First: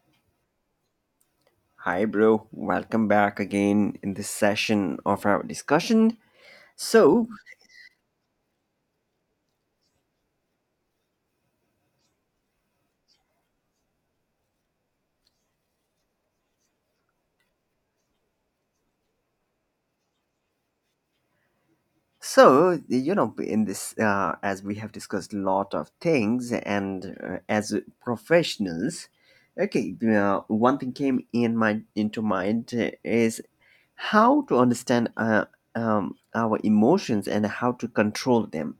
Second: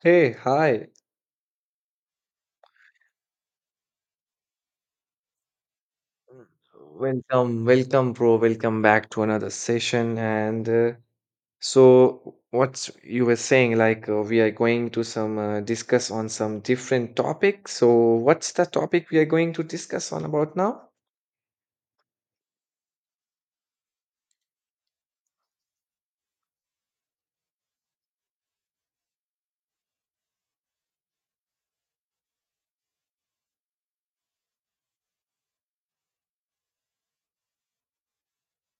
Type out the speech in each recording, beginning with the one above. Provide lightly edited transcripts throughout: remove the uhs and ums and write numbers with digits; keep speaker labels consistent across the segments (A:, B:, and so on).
A: Hey, hi.
B: Hi, bro. Welcome back again in this session of our discussion.
A: Mm,
B: So,
A: welcome, bro. Welcome back to another session. What you were saying, we are going to some discuss on some different topic. So, what's the topic we are going to discuss on about now?
B: in this, as we have discussed a lot of things, and as professionals, okay, one thing came in my into mind is how to understand our emotions and how to control them,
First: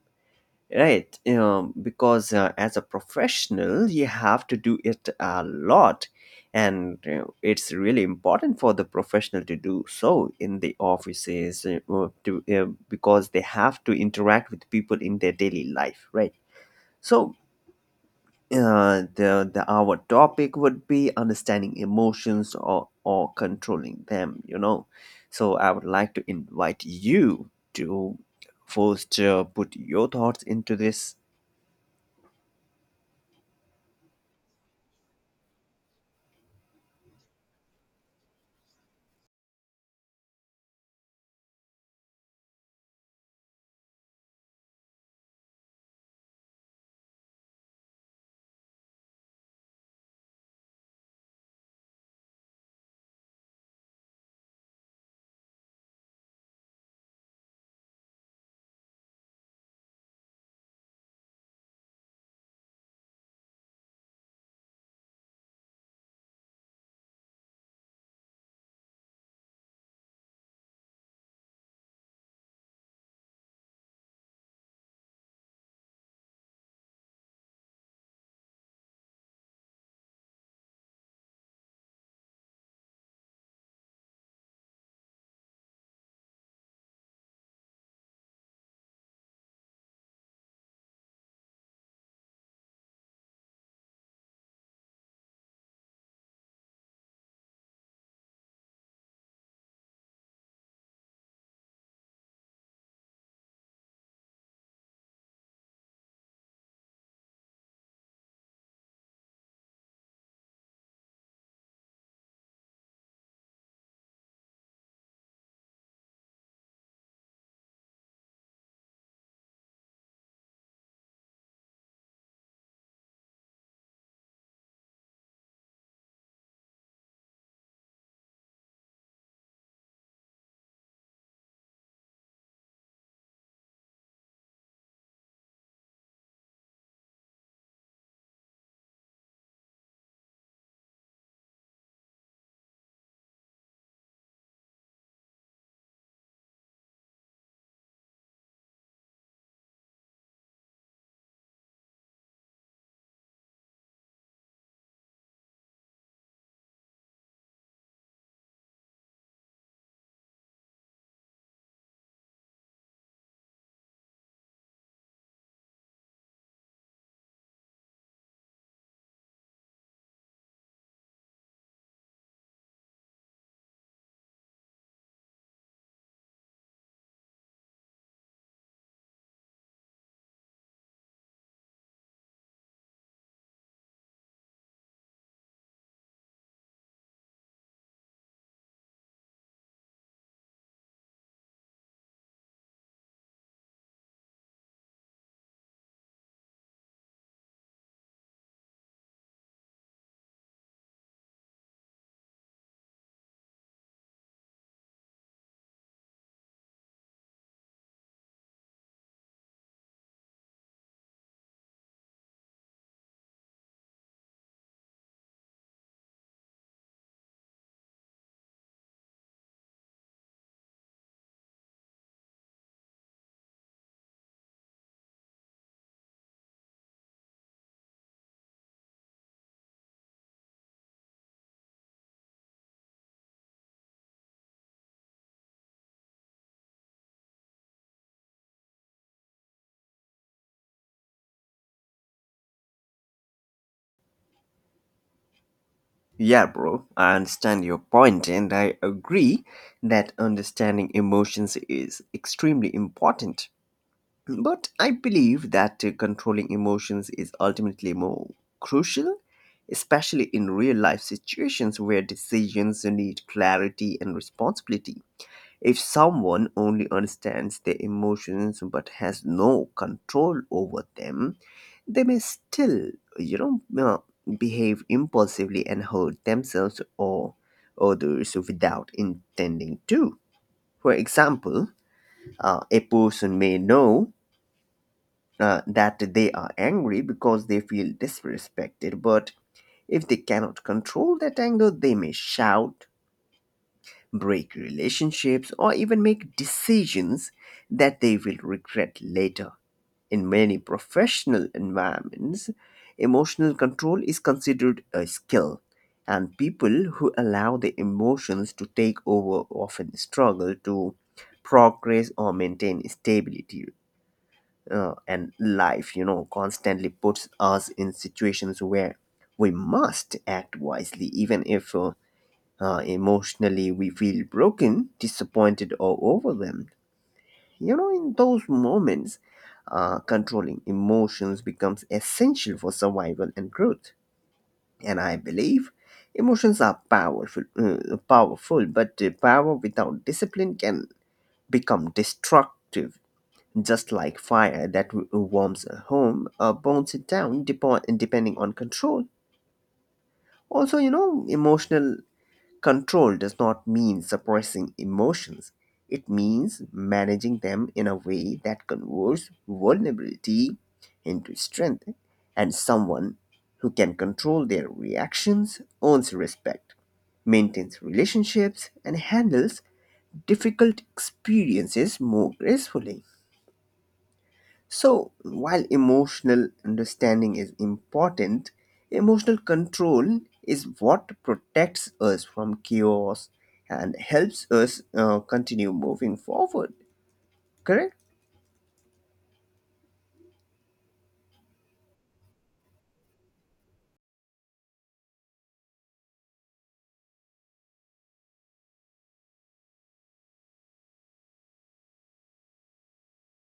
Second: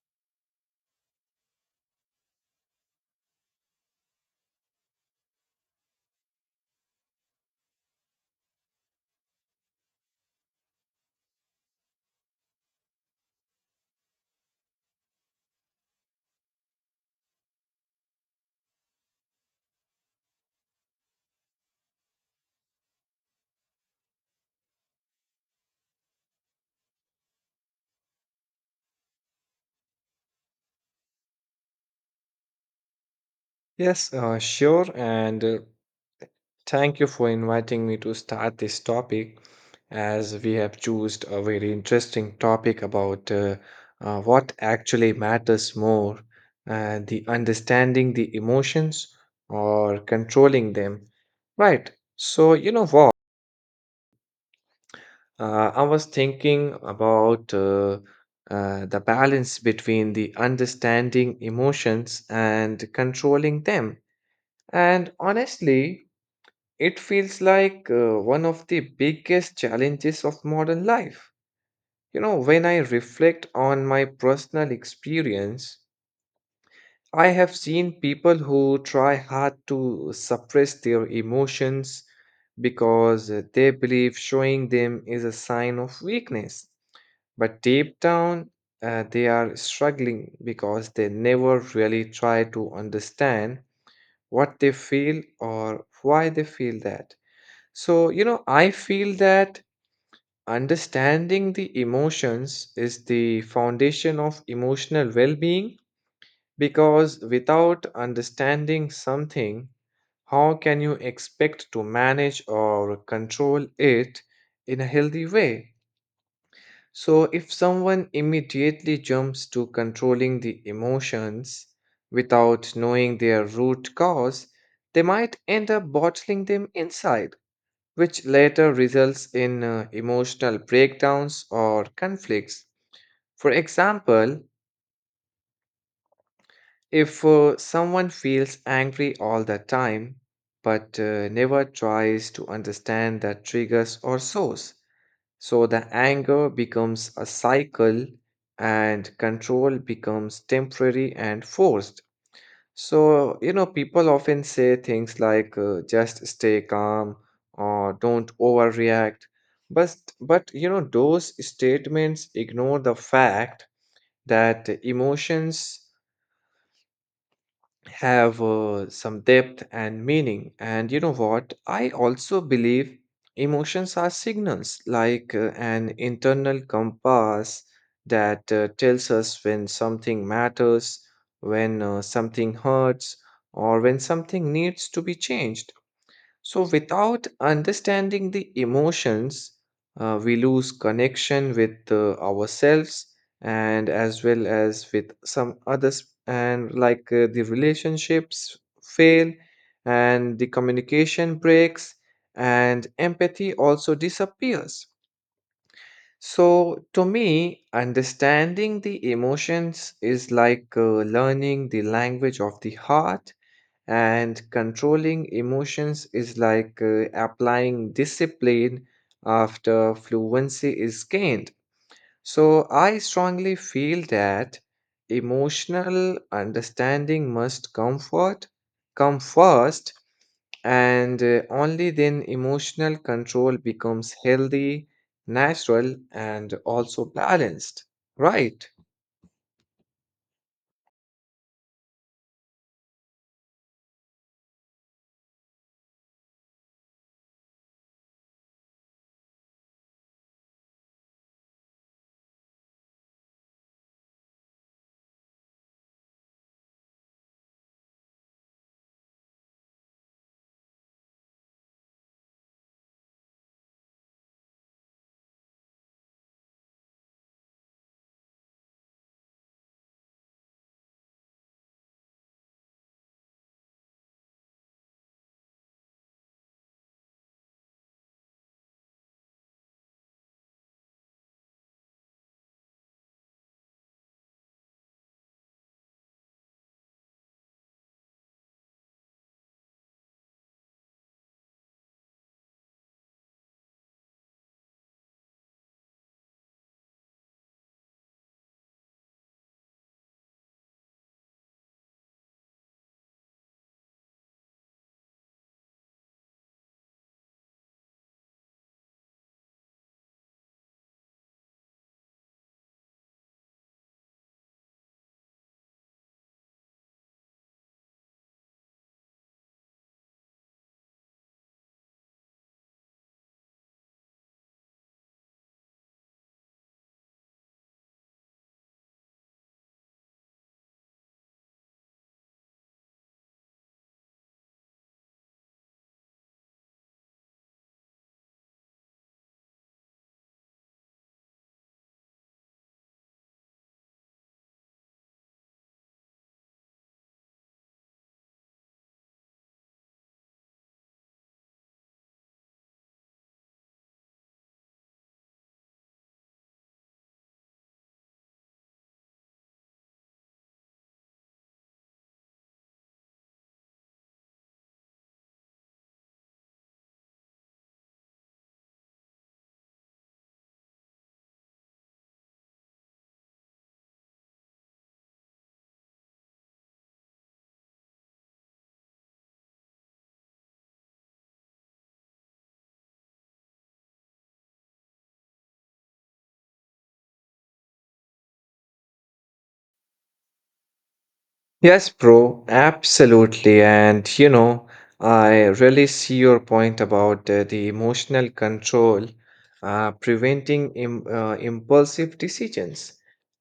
B: right. Because as a professional you have to do it a lot, and it's really important for the professional to do so in the offices, or to, because they have to interact with people in their daily life, right. So the our topic would be understanding emotions or controlling them. So I would like to invite you to first put your thoughts into this.
A: Yes, sure. And thank you for inviting me to start this topic, as we have chosen a very interesting topic about what actually matters more, the understanding the emotions or controlling them. Right. So, you know what? I was thinking about the balance between the understanding emotions and controlling them. And honestly, it feels like one of the biggest challenges of modern life. You know, when I reflect on my personal experience, I have seen people who try hard to suppress their emotions because they believe showing them is a sign of weakness. But deep down, they are struggling because they never really try to understand what they feel or why they feel that. So, you know, I feel that understanding the emotions is the foundation of emotional well being, because without understanding something, how can you expect to manage or control it in a healthy way? So, if someone immediately jumps to controlling the emotions without knowing their root cause, they might end up bottling them inside, which later results in emotional breakdowns or conflicts. For example, if someone feels angry all the time but never tries to understand the triggers or source, so the anger becomes a cycle and control becomes temporary and forced. So, you know, people often say things like just stay calm or don't overreact. But you know, those statements ignore the fact that emotions have some depth and meaning. And you know what? I also believe emotions are signals, like an internal compass that tells us when something matters, when something hurts, or when something needs to be changed. So, without understanding the emotions, we lose connection with ourselves and as well as with some others, and like the relationships fail, and the communication breaks, and empathy also disappears. So, to me, understanding the emotions is like learning the language of the heart, and controlling emotions is like applying discipline after fluency is gained. So I strongly feel that emotional understanding must comfort come first, and only then emotional control becomes healthy, natural and also balanced, right?
B: Yeah, bro, I understand your point, and I agree that understanding emotions is extremely important. But I believe that controlling emotions is ultimately more crucial, especially in real life situations where decisions need clarity and responsibility. If someone only understands their emotions but has no control over them, they may still, you know, uh, behave impulsively and hurt themselves or others without intending to. For example, a person may know that they are angry because they feel disrespected, but if they cannot control that anger, they may shout, break relationships, or even make decisions that they will regret later. In many professional environments, emotional control is considered a skill, and people who allow their emotions to take over often struggle to progress or maintain stability. And life, you know, constantly puts us in situations where we must act wisely, even if emotionally, we feel broken, disappointed, or overwhelmed. You know, in those moments, controlling emotions becomes essential for survival and growth. And I believe emotions are powerful, but power without discipline can become destructive. Just like fire that warms a home, burns it down, depending on control. Also, you know, emotional control does not mean suppressing emotions. It means managing them in a way that converts vulnerability into strength, and someone who can control their reactions earns respect, maintains relationships, and handles difficult experiences more gracefully. So, while emotional understanding is important, emotional control is what protects us from chaos and helps us continue moving forward. Correct?
A: Yes, bro, absolutely. And you know, I really see your point about the emotional control preventing im impulsive decisions.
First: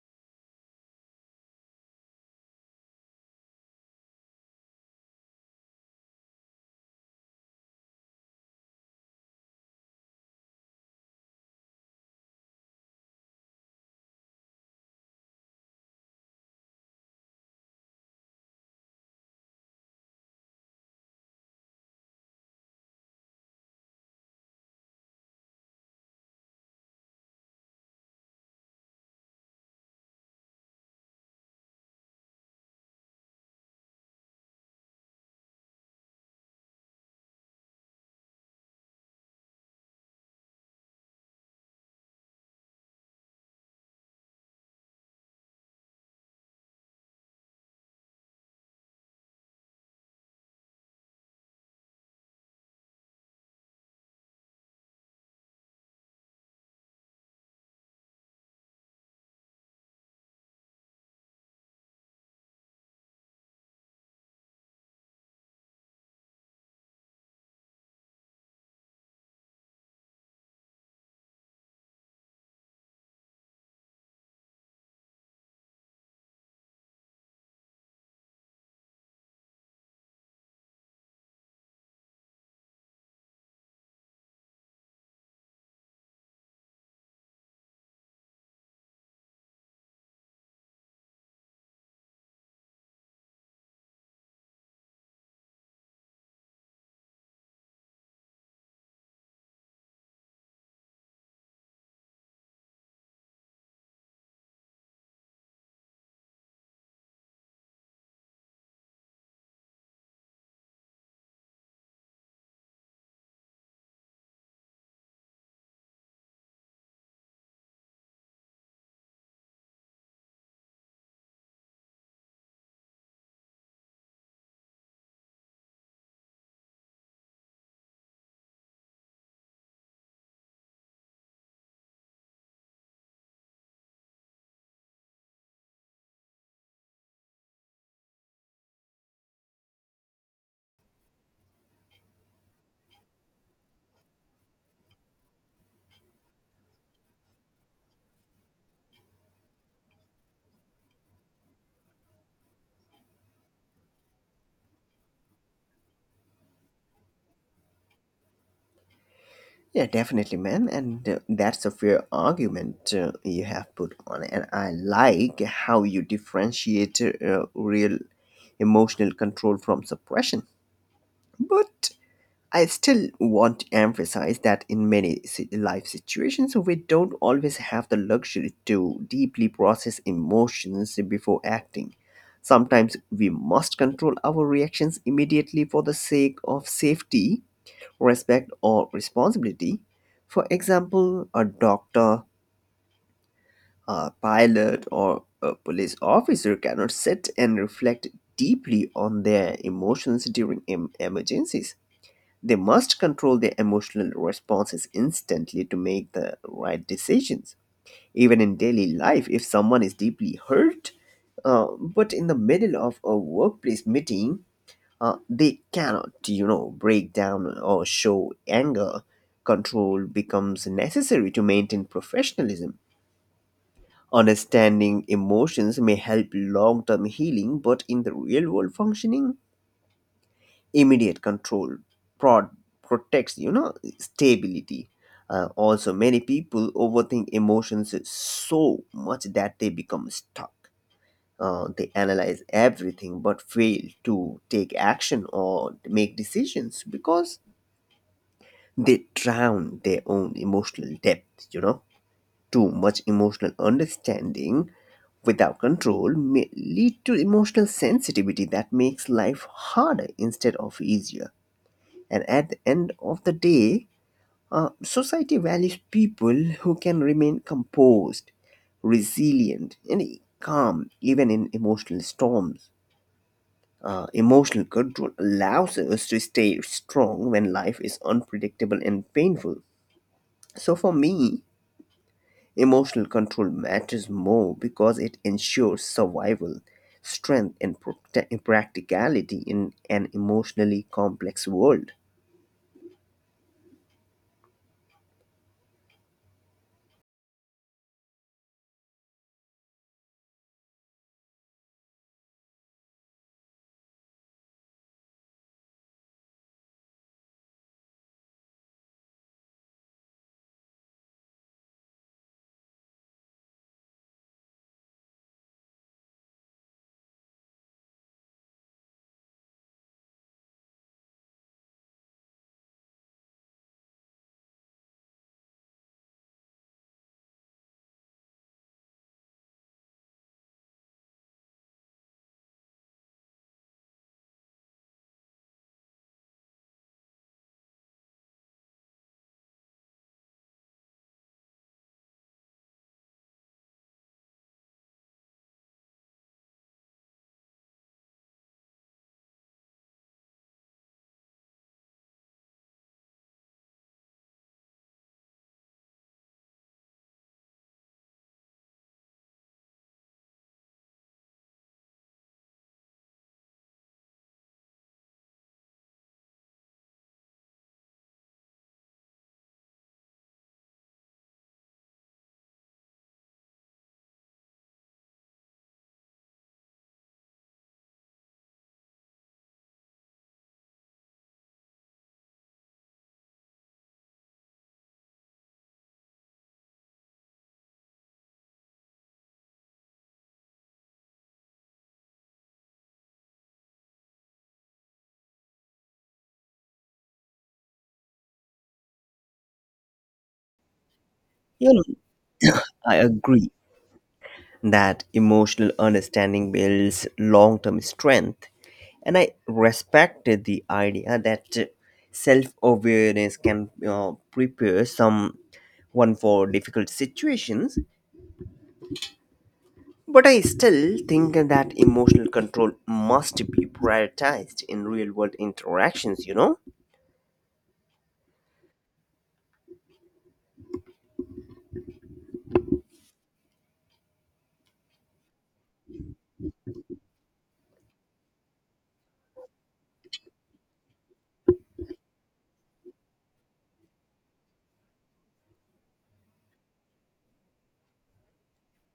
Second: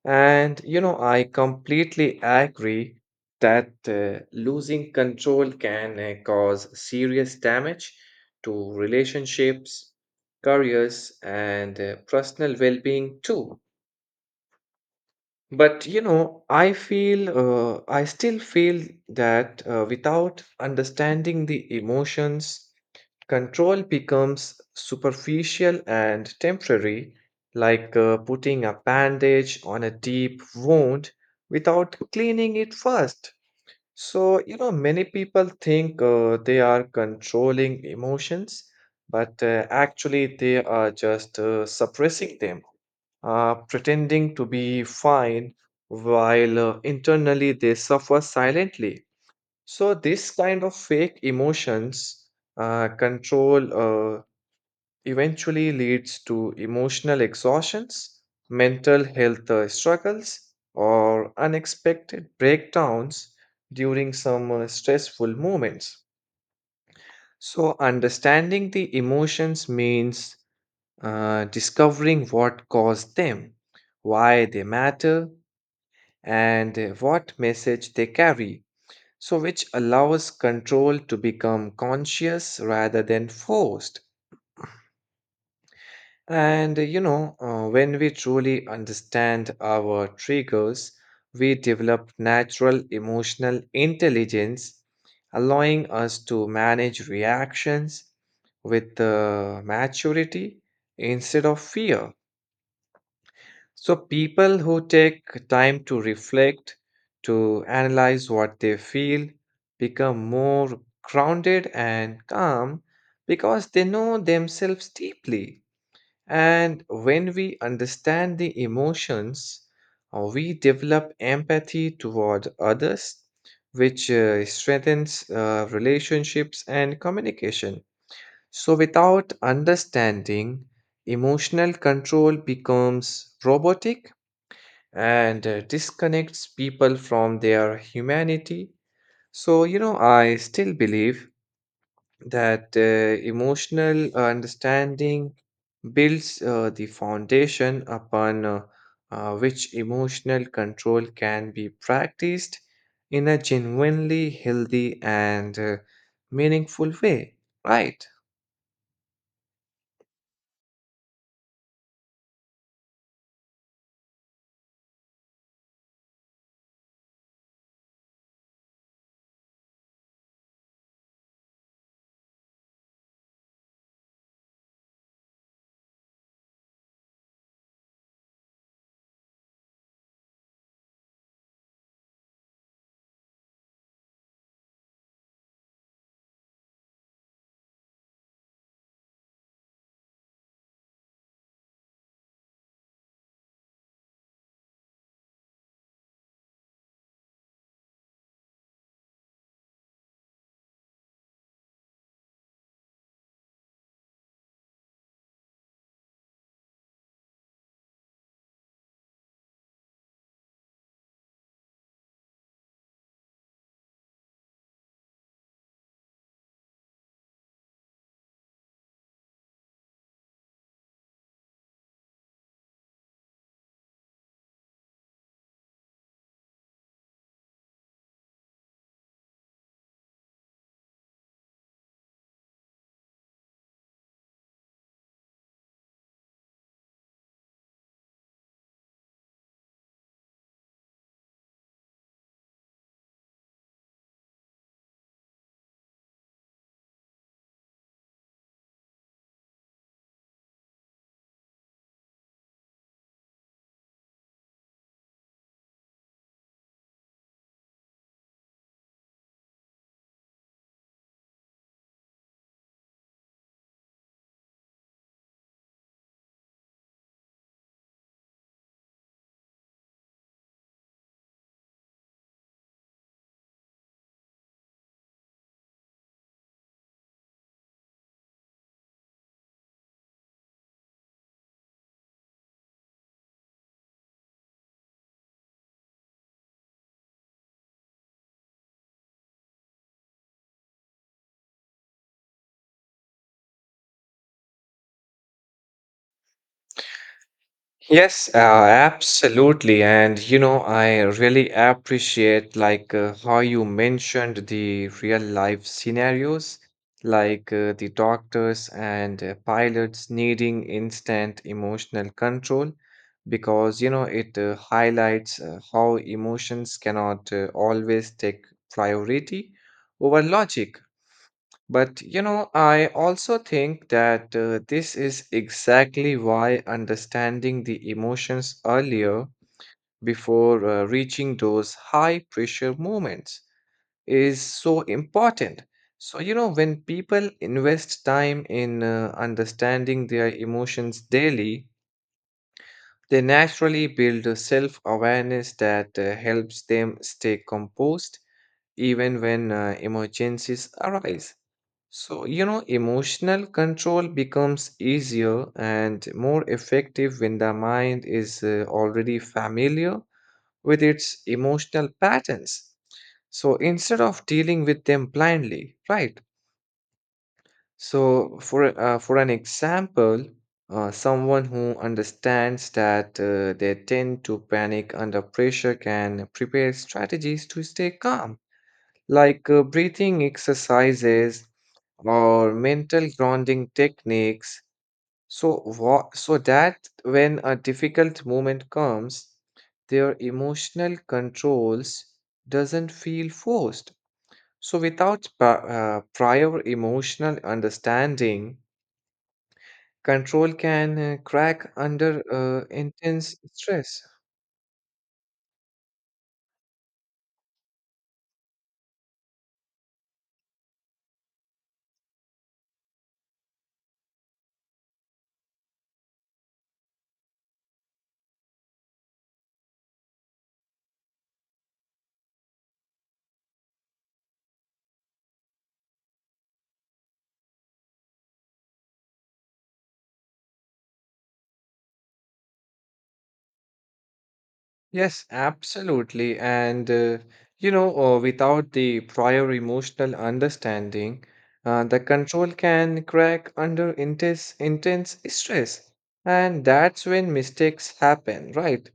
A: And you know, I completely agree that losing control can cause serious damage to relationships, careers, and personal well-being too. But you know, I still feel that without understanding the emotions, control becomes superficial and temporary, like putting a bandage on a deep wound without cleaning it first. So, you know, many people think they are controlling emotions, but actually they are just suppressing them, pretending to be fine while internally they suffer silently. So, this kind of fake emotions control eventually leads to emotional exhaustions, mental health struggles, or unexpected breakdowns during some stressful moments. So, understanding the emotions means discovering what caused them, why they matter, and what message they carry, so which allows control to become conscious rather than forced. And you know, when we truly understand our triggers, we develop natural emotional intelligence, allowing us to manage reactions with maturity instead of fear. So, people who take time to reflect, to analyze what they feel, become more grounded and calm because they know themselves deeply. And when we understand the emotions, we develop empathy toward others, which strengthens relationships and communication. So, without understanding, emotional control becomes robotic and disconnects people from their humanity. So, you know, I still believe that emotional understanding builds the foundation upon which emotional control can be practiced in a genuinely healthy and meaningful way, right?
B: Yeah, definitely, ma'am. And that's a fair argument you have put on. And I like how you differentiate real emotional control from suppression. But I still want to emphasize that in many life situations, we don't always have the luxury to deeply process emotions before acting. Sometimes we must control our reactions immediately for the sake of safety, respect, or responsibility. For example, a doctor, a pilot, or a police officer cannot sit and reflect deeply on their emotions during emergencies. They must control their emotional responses instantly to make the right decisions. Even in daily life, if someone is deeply hurt, but in the middle of a workplace meeting, they cannot, you know, break down or show anger. Control becomes necessary to maintain professionalism. Understanding emotions may help long term healing, but in the real world functioning, immediate control prod protects, you know, stability. Also, many people overthink emotions so much that they become stuck. They analyze everything but fail to take action or make decisions because they drown their own emotional depth. You know, too much emotional understanding without control may lead to emotional sensitivity that makes life harder instead of easier. And at the end of the day, society values people who can remain composed, resilient, and calm even in emotional storms. Emotional control allows us to stay strong when life is unpredictable and painful. So, for me, emotional control matters more because it ensures survival, strength, and practicality in an emotionally complex world.
A: Yes, absolutely. And you know, I really appreciate like how you mentioned the real life scenarios, like the doctors and pilots needing instant emotional control, because you know it highlights how emotions cannot always take priority over logic. But you know, I also think that this is exactly why understanding the emotions earlier, before reaching those high pressure moments, is so important. So, you know, when people invest time in understanding their emotions daily, they naturally build a self awareness that helps them stay composed even when emergencies arise. So, you know, emotional control becomes easier and more effective when the mind is already familiar with its emotional patterns, so instead of dealing with them blindly, right? So, for an example, someone who understands that they tend to panic under pressure can prepare strategies to stay calm, like breathing exercises or mental grounding techniques. So, so that when a difficult moment comes, their emotional controls doesn't feel forced. So, without prior emotional understanding, control can crack
B: You know,
A: under
B: I
A: intense
B: agree
A: stress.
B: that emotional understanding builds long term strength. And I respected the idea that self awareness can prepare someone for difficult situations. But I still think that emotional control must be prioritized in real world interactions, you know?
A: Yes, absolutely. You know, without the prior emotional understanding, the control can crack under intense stress. And that's when mistakes happen, right?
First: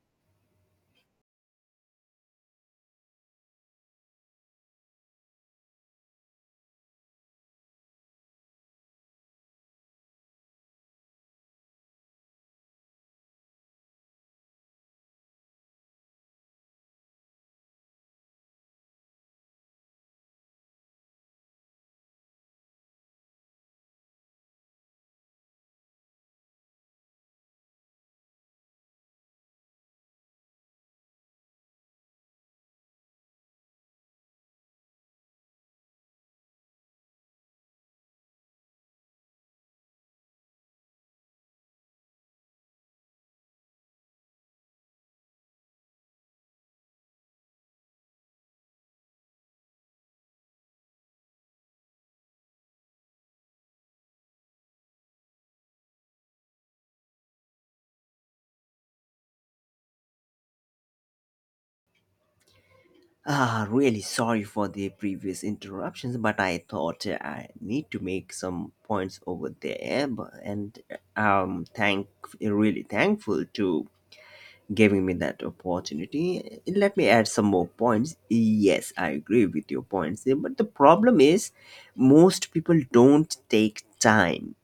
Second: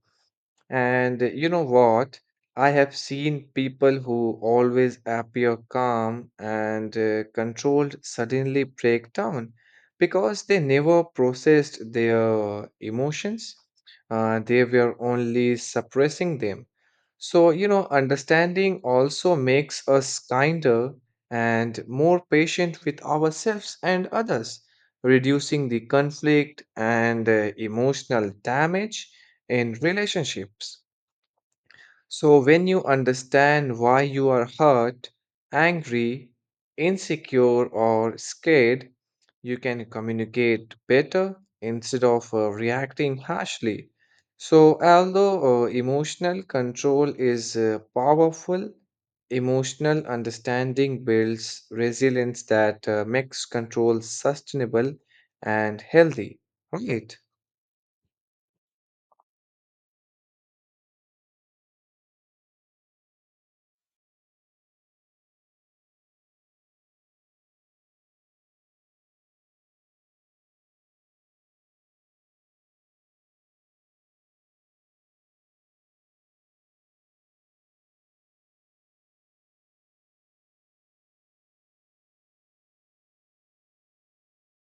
A: And you know what? I have seen people who always appear calm and controlled suddenly break down because they never processed their emotions. They were only suppressing them. So, you know, understanding also makes us kinder and more patient with ourselves and others, reducing the conflict and emotional damage in relationships. So, when you understand why you are hurt, angry, insecure, or scared, you can communicate better instead of reacting harshly. So, although emotional control is powerful, emotional understanding builds resilience that makes control sustainable and healthy, right?
B: Ah, really sorry for the previous interruptions, but I thought I need to make some points over there, and thank, really thankful to giving me that opportunity. Let me add some more points. Yes, I agree with your points there, but the problem is most people don't take time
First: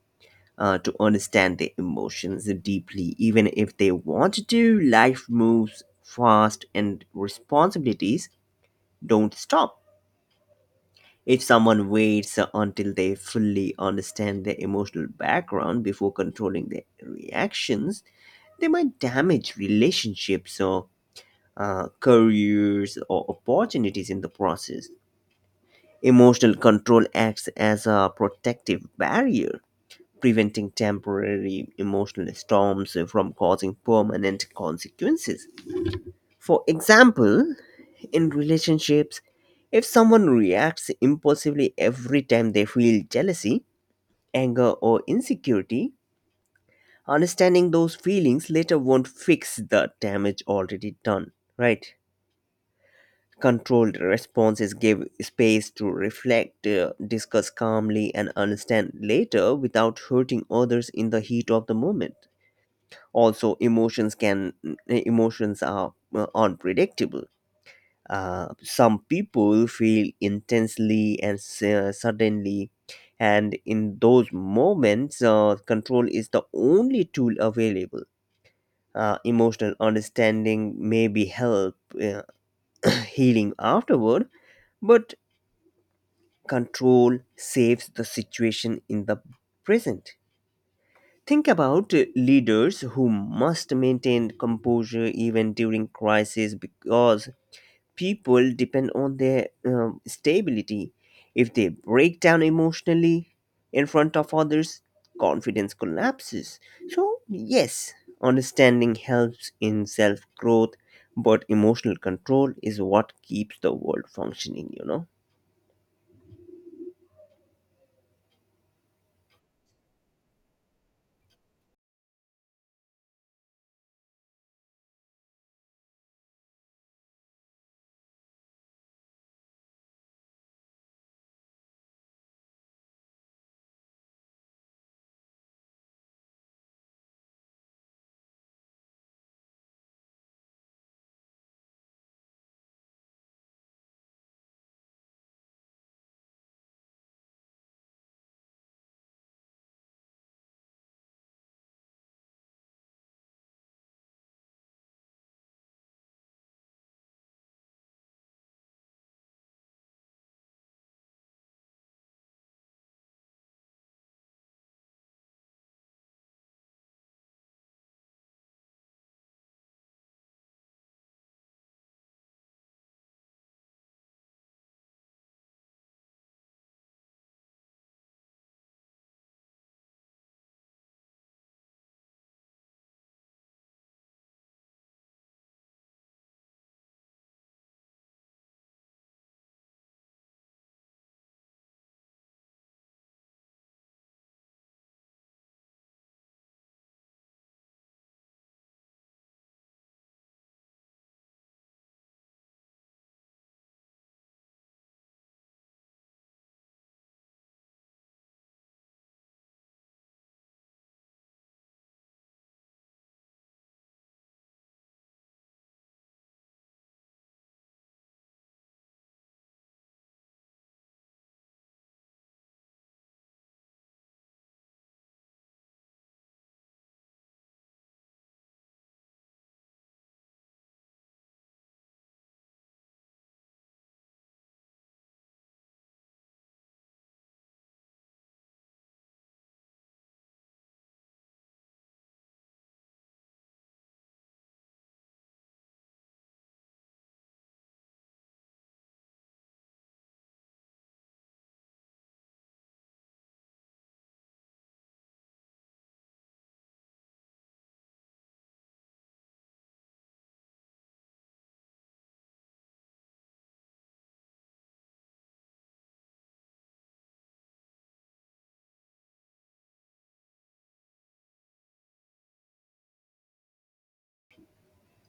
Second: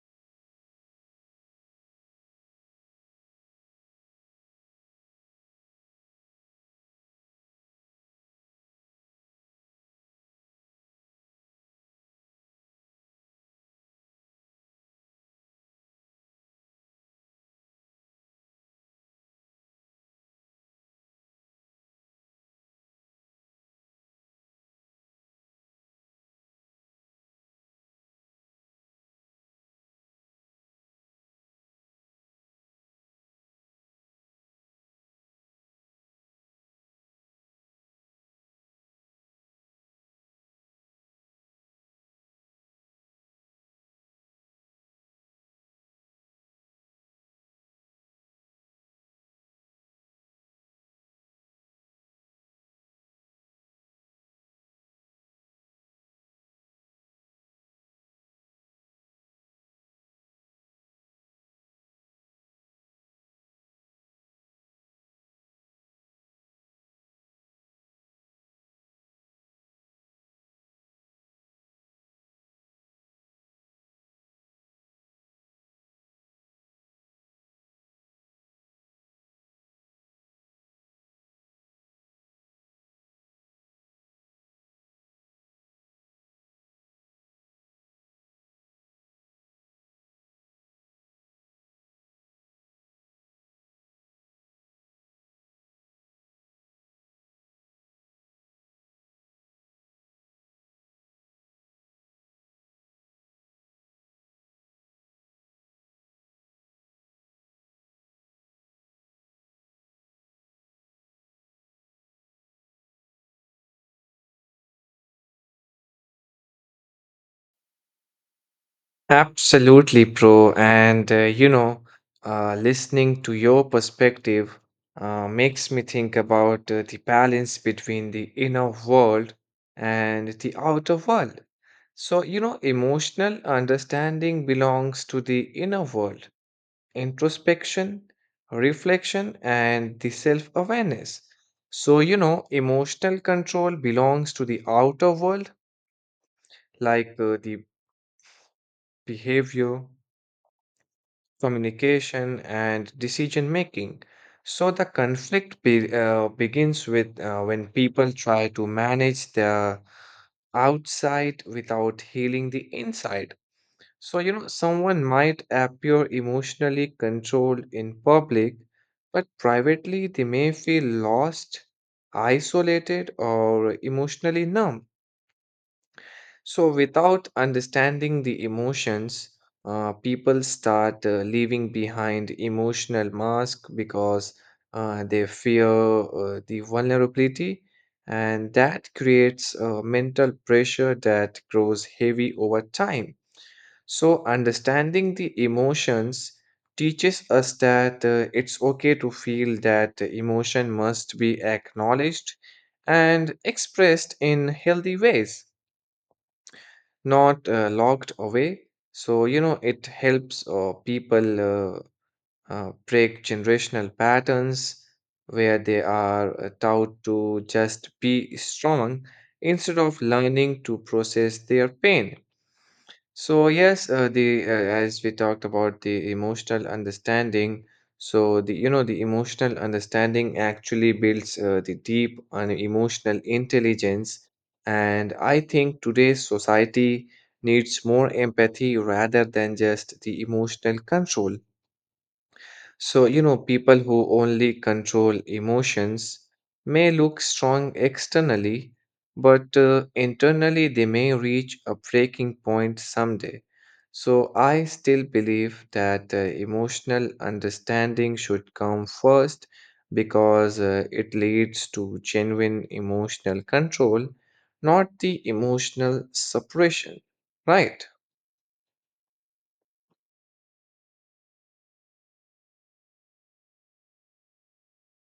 B: to understand their emotions deeply. Even if they want to, life moves fast and responsibilities don't stop. If someone waits until they fully understand their emotional background before controlling their reactions, they might damage relationships or careers or opportunities in the process. Emotional control acts as a protective barrier, preventing temporary emotional storms from causing permanent consequences. For example, in relationships, if someone reacts impulsively every time they feel jealousy, anger, or insecurity, understanding those feelings later won't fix the damage already done, right? Controlled responses give space to reflect, discuss calmly, and understand later without hurting others in the heat of the moment. Also, emotions are unpredictable. Some people feel intensely and suddenly, and in those moments, control is the only tool available. Emotional understanding may be help uh, healing afterward, but control saves the situation in the present. Think about leaders who must maintain composure even during crisis because people depend on their stability. If they break down emotionally in front of others, confidence collapses. So, yes, understanding helps in self growth, but emotional control is what keeps the world functioning, you know.
A: Absolutely, bro. And you know, listening to your perspective makes me think about the balance between the inner world and the outer world. So, you know, emotional understanding belongs to the inner world, introspection, reflection, and the self-awareness. So, you know, emotional control belongs to the outer world, like the behavior, communication, and decision making. So the conflict begins with when people try to manage their outside without healing the inside. So, you know, someone might appear emotionally controlled in public, but privately they may feel lost, isolated, or emotionally numb. So, without understanding the emotions, people start leaving behind emotional mask because they fear the vulnerability, and that creates a mental pressure that grows heavy over time. So, understanding the emotions teaches us that it's okay to feel, that emotion must be acknowledged and expressed in healthy ways, not locked away. So, you know, it helps people break generational patterns where they are taught to just be strong instead of learning to process their pain. So yes, the as we talked about the emotional understanding, so the you know the emotional understanding actually builds the deep and emotional intelligence, and I think today's society needs more empathy rather than just the emotional control. So, you know, people who only control emotions may look strong externally, but internally they may reach a breaking point someday. So, I still believe that emotional understanding should come first because it leads to genuine emotional control, not the emotional suppression, right?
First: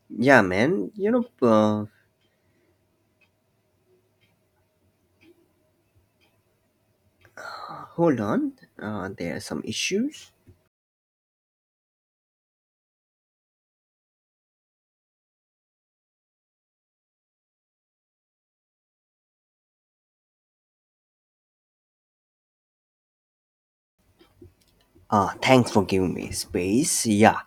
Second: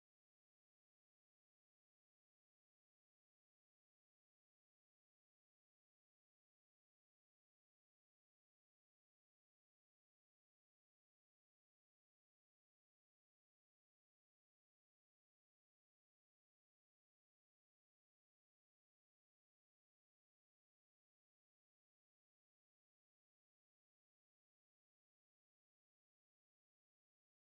B: Yeah, man, you know, hold on, there are some issues. Thanks for giving me space. Yeah.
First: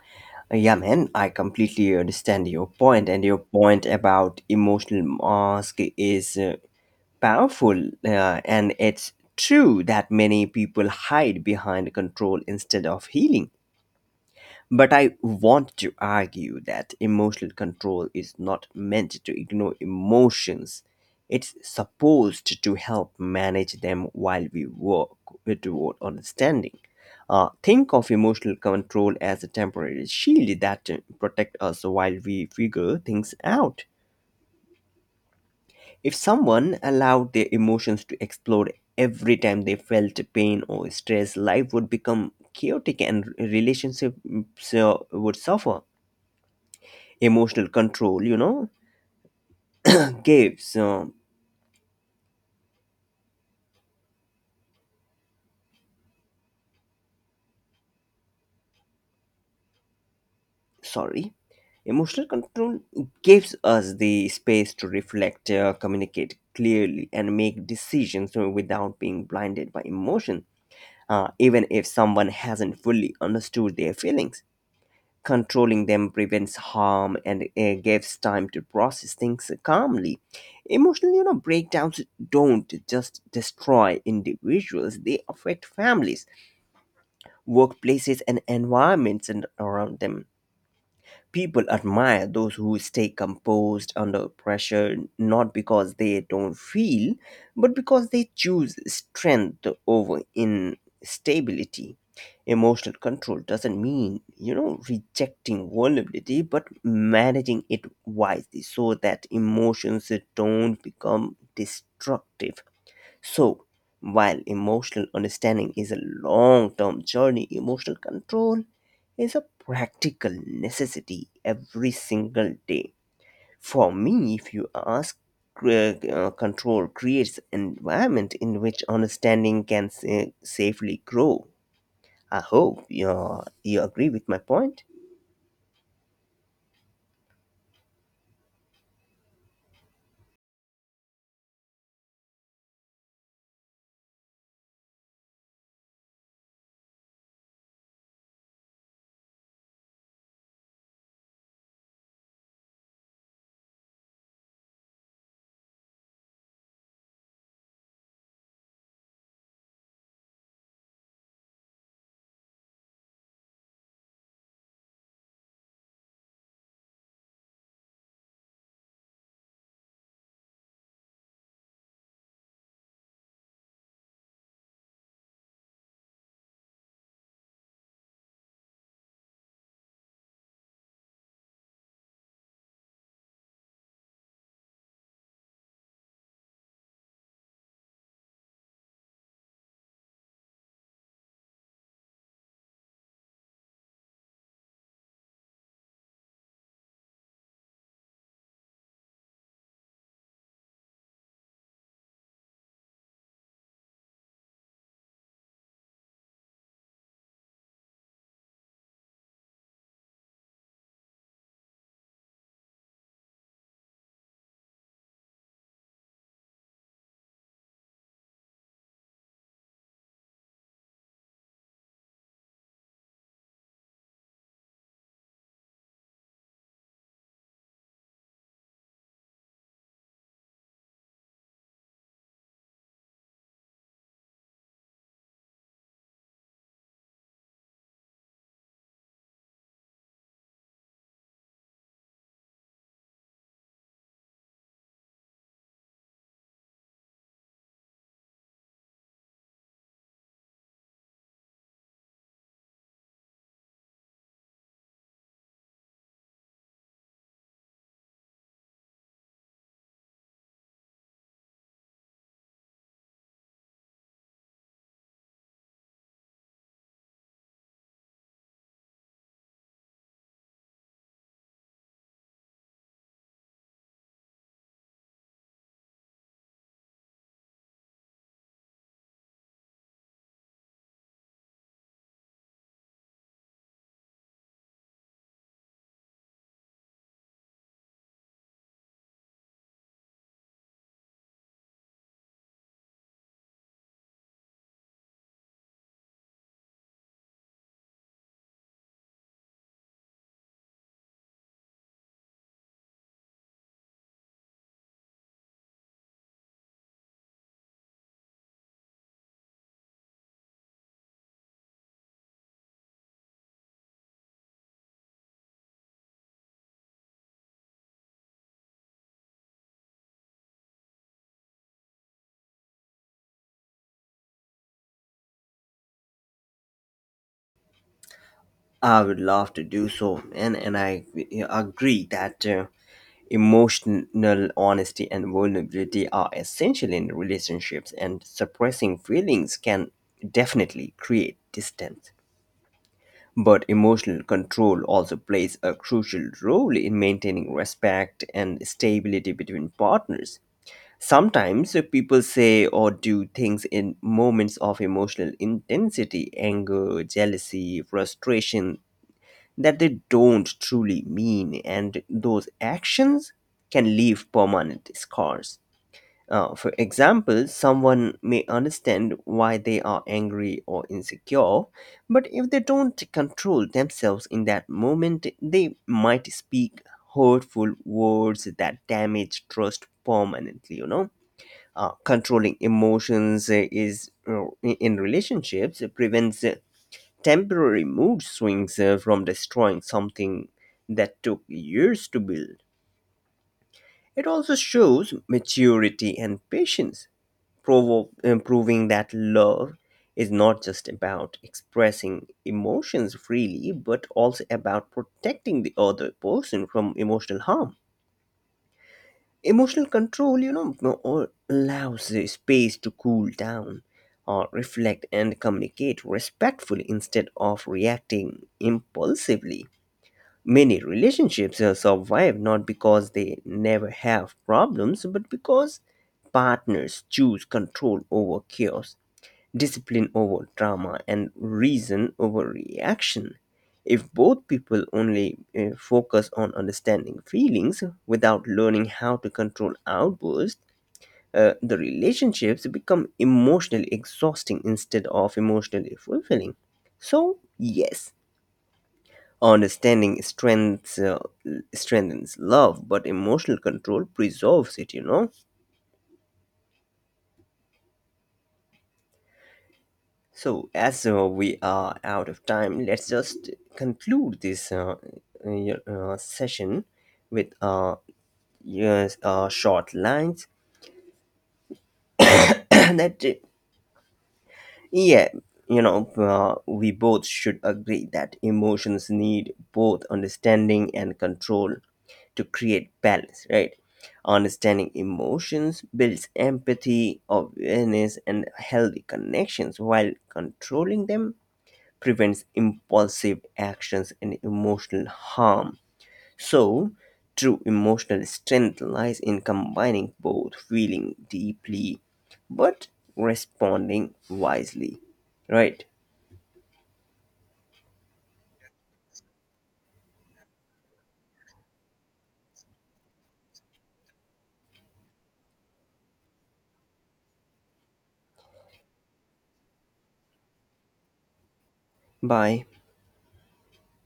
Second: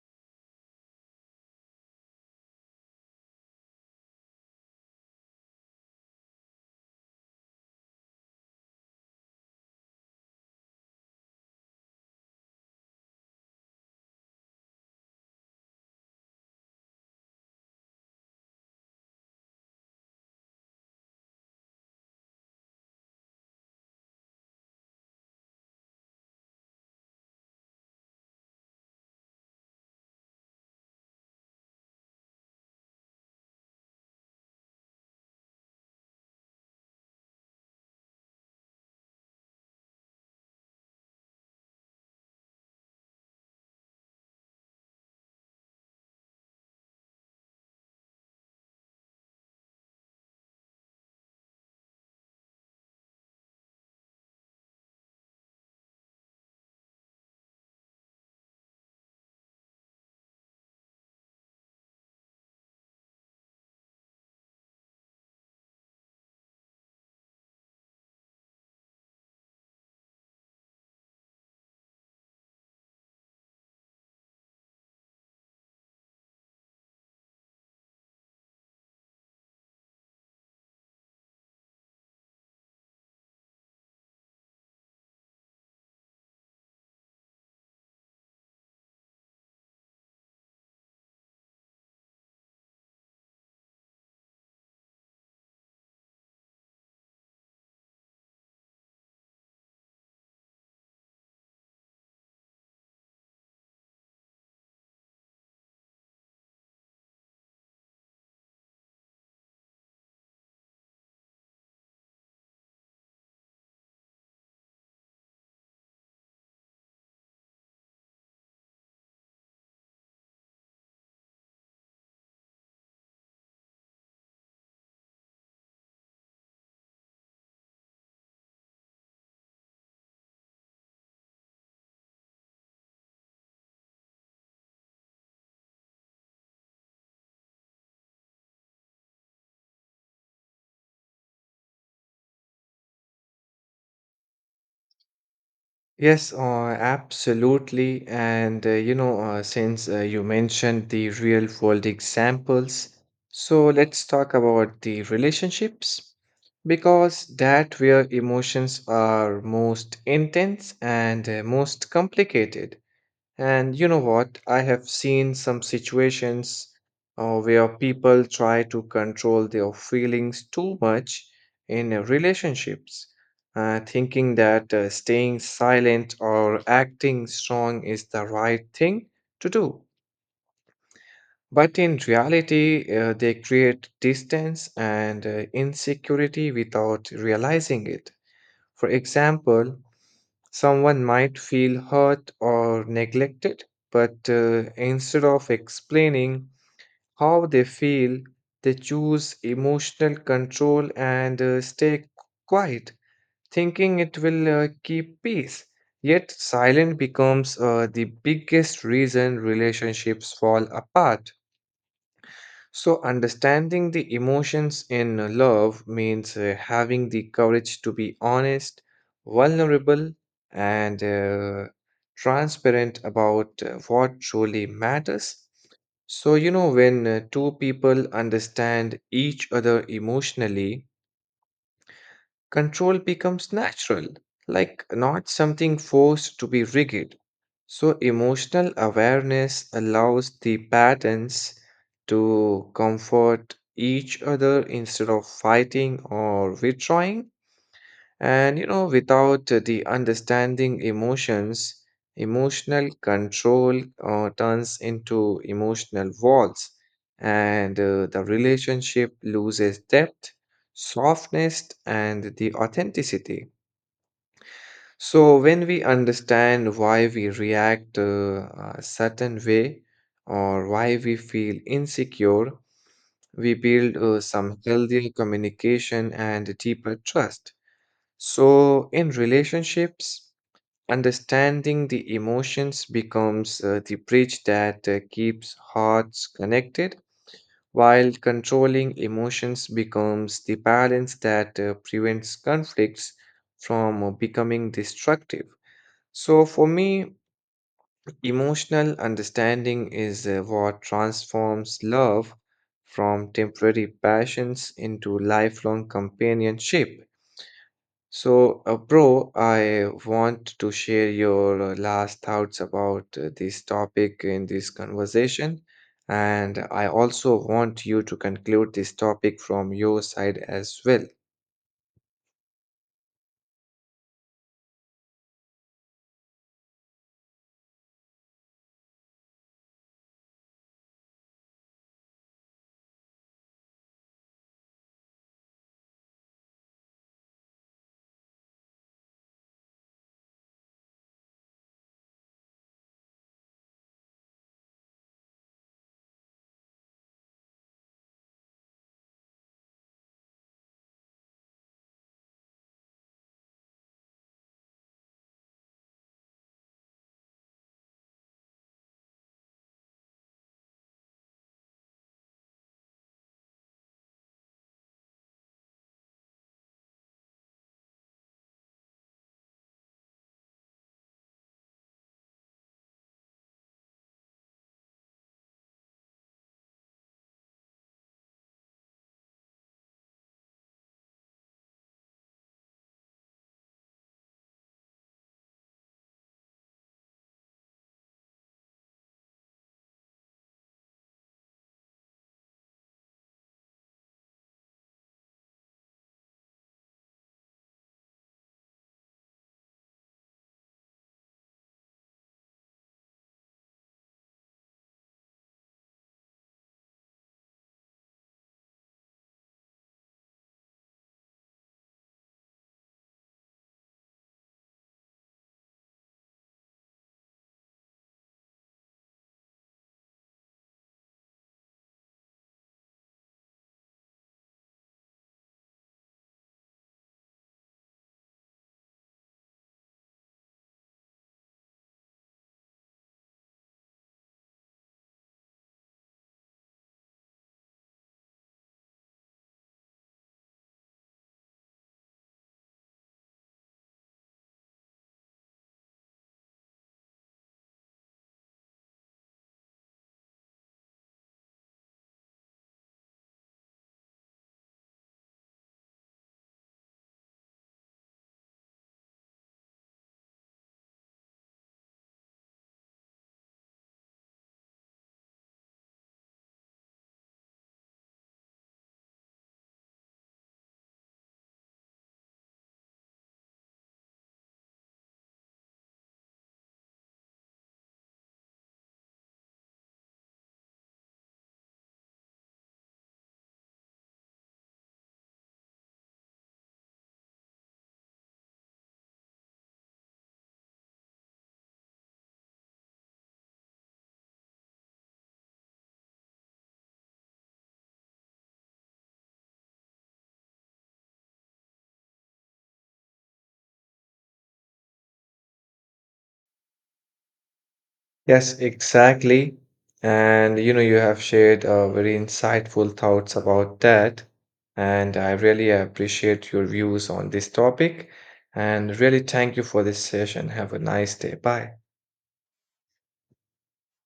B: Yeah, man, I completely understand your point, and your point about emotional mask is powerful, and it's true that many people hide behind control instead of healing. But I want to argue that emotional control is not meant to ignore emotions. It's supposed to help manage them while we work toward understanding. Think of emotional control as a temporary shield that protect us while we figure things out. If someone allowed their emotions to explode every time they felt pain or stress, life would become chaotic and relationships would suffer. Emotional control, you know, gives sorry emotional control gives us the space to reflect, communicate clearly and make decisions without being blinded by emotion. Even if someone hasn't fully understood their feelings, controlling them prevents harm and gives time to process things calmly. Emotional, you know, breakdowns don't just destroy individuals, they affect families, workplaces, and environments around them. People admire those who stay composed under pressure not because they don't feel, but because they choose strength over instability. Emotional control doesn't mean, you know, rejecting vulnerability, but managing it wisely so that emotions don't become destructive. So, while emotional understanding is a long term journey, emotional control is a practical necessity every single day. For me, if you ask, control creates an environment in which understanding can safely grow. I hope you agree with my point.
A: Yes, absolutely. And you know, since you mentioned the real world examples, so let's talk about the relationships, because that where emotions are most intense and most complicated. And you know what? I have seen some situations where people try to control their feelings too much in relationships, thinking that staying silent or acting strong is the right thing to do. But in reality, they create distance and insecurity without realizing it. For example, someone might feel hurt or neglected, but instead of explaining how they feel, they choose emotional control and stay quiet, thinking it will keep peace. Yet, silence becomes the biggest reason relationships fall apart. So, understanding the emotions in love means having the courage to be honest, vulnerable, and transparent about what truly matters. So, you know, when two people understand each other emotionally, control becomes natural, like not something forced to be rigid. So, emotional awareness allows the patterns to comfort each other instead of fighting or withdrawing. And you know, without the understanding emotions, emotional control turns into emotional walls, and the relationship loses depth, softness, and the authenticity. So, when we understand why we react a certain way or why we feel insecure, we build some healthier communication and deeper trust. So, in relationships, understanding the emotions becomes the bridge that keeps hearts connected, while controlling emotions becomes the balance that prevents conflicts from becoming destructive. So, for me, emotional understanding is what transforms love from temporary passions into lifelong companionship. So, bro, I want to share your last thoughts about this topic in this conversation. And I also want you to conclude this topic from your side as well.
B: I would love to do so, and I agree that emotional honesty and vulnerability are essential in relationships, and suppressing feelings can definitely create distance. But emotional control also plays a crucial role in maintaining respect and stability between partners. Sometimes people say or do things in moments of emotional intensity, anger, jealousy, frustration, that they don't truly mean, and those actions can leave permanent scars. For example, someone may understand why they are angry or insecure, but if they don't control themselves in that moment, they might speak hurtful words that damage trust permanently, you know. Controlling emotions is in relationships prevents temporary mood swings from destroying something that took years to build. It also shows maturity and patience, proving that love is not just about expressing emotions freely, but also about protecting the other person from emotional harm. Emotional control, you know, allows the space to cool down or reflect and communicate respectfully instead of reacting impulsively. Many relationships survive not because they never have problems, but because partners choose control over chaos, discipline over drama, and reason over reaction. If both people only focus on understanding feelings without learning how to control outbursts, the relationships become emotionally exhausting instead of emotionally fulfilling. So, yes, understanding strengths strengthens love, but emotional control preserves it, you know. So as we are out of time, let's just conclude this session with yes, short lines that. Yeah, you know, we both should agree that emotions need both understanding and control to create balance, right? Understanding emotions builds empathy, awareness, and healthy connections, while controlling them prevents impulsive actions and emotional harm. So, true emotional strength lies in combining both feeling deeply but responding wisely. Right?
A: Yes, exactly. And you know, you have shared very insightful thoughts about that. And I really appreciate your views on this topic. And really thank you for this session. Have a nice day. Bye.
B: Bye.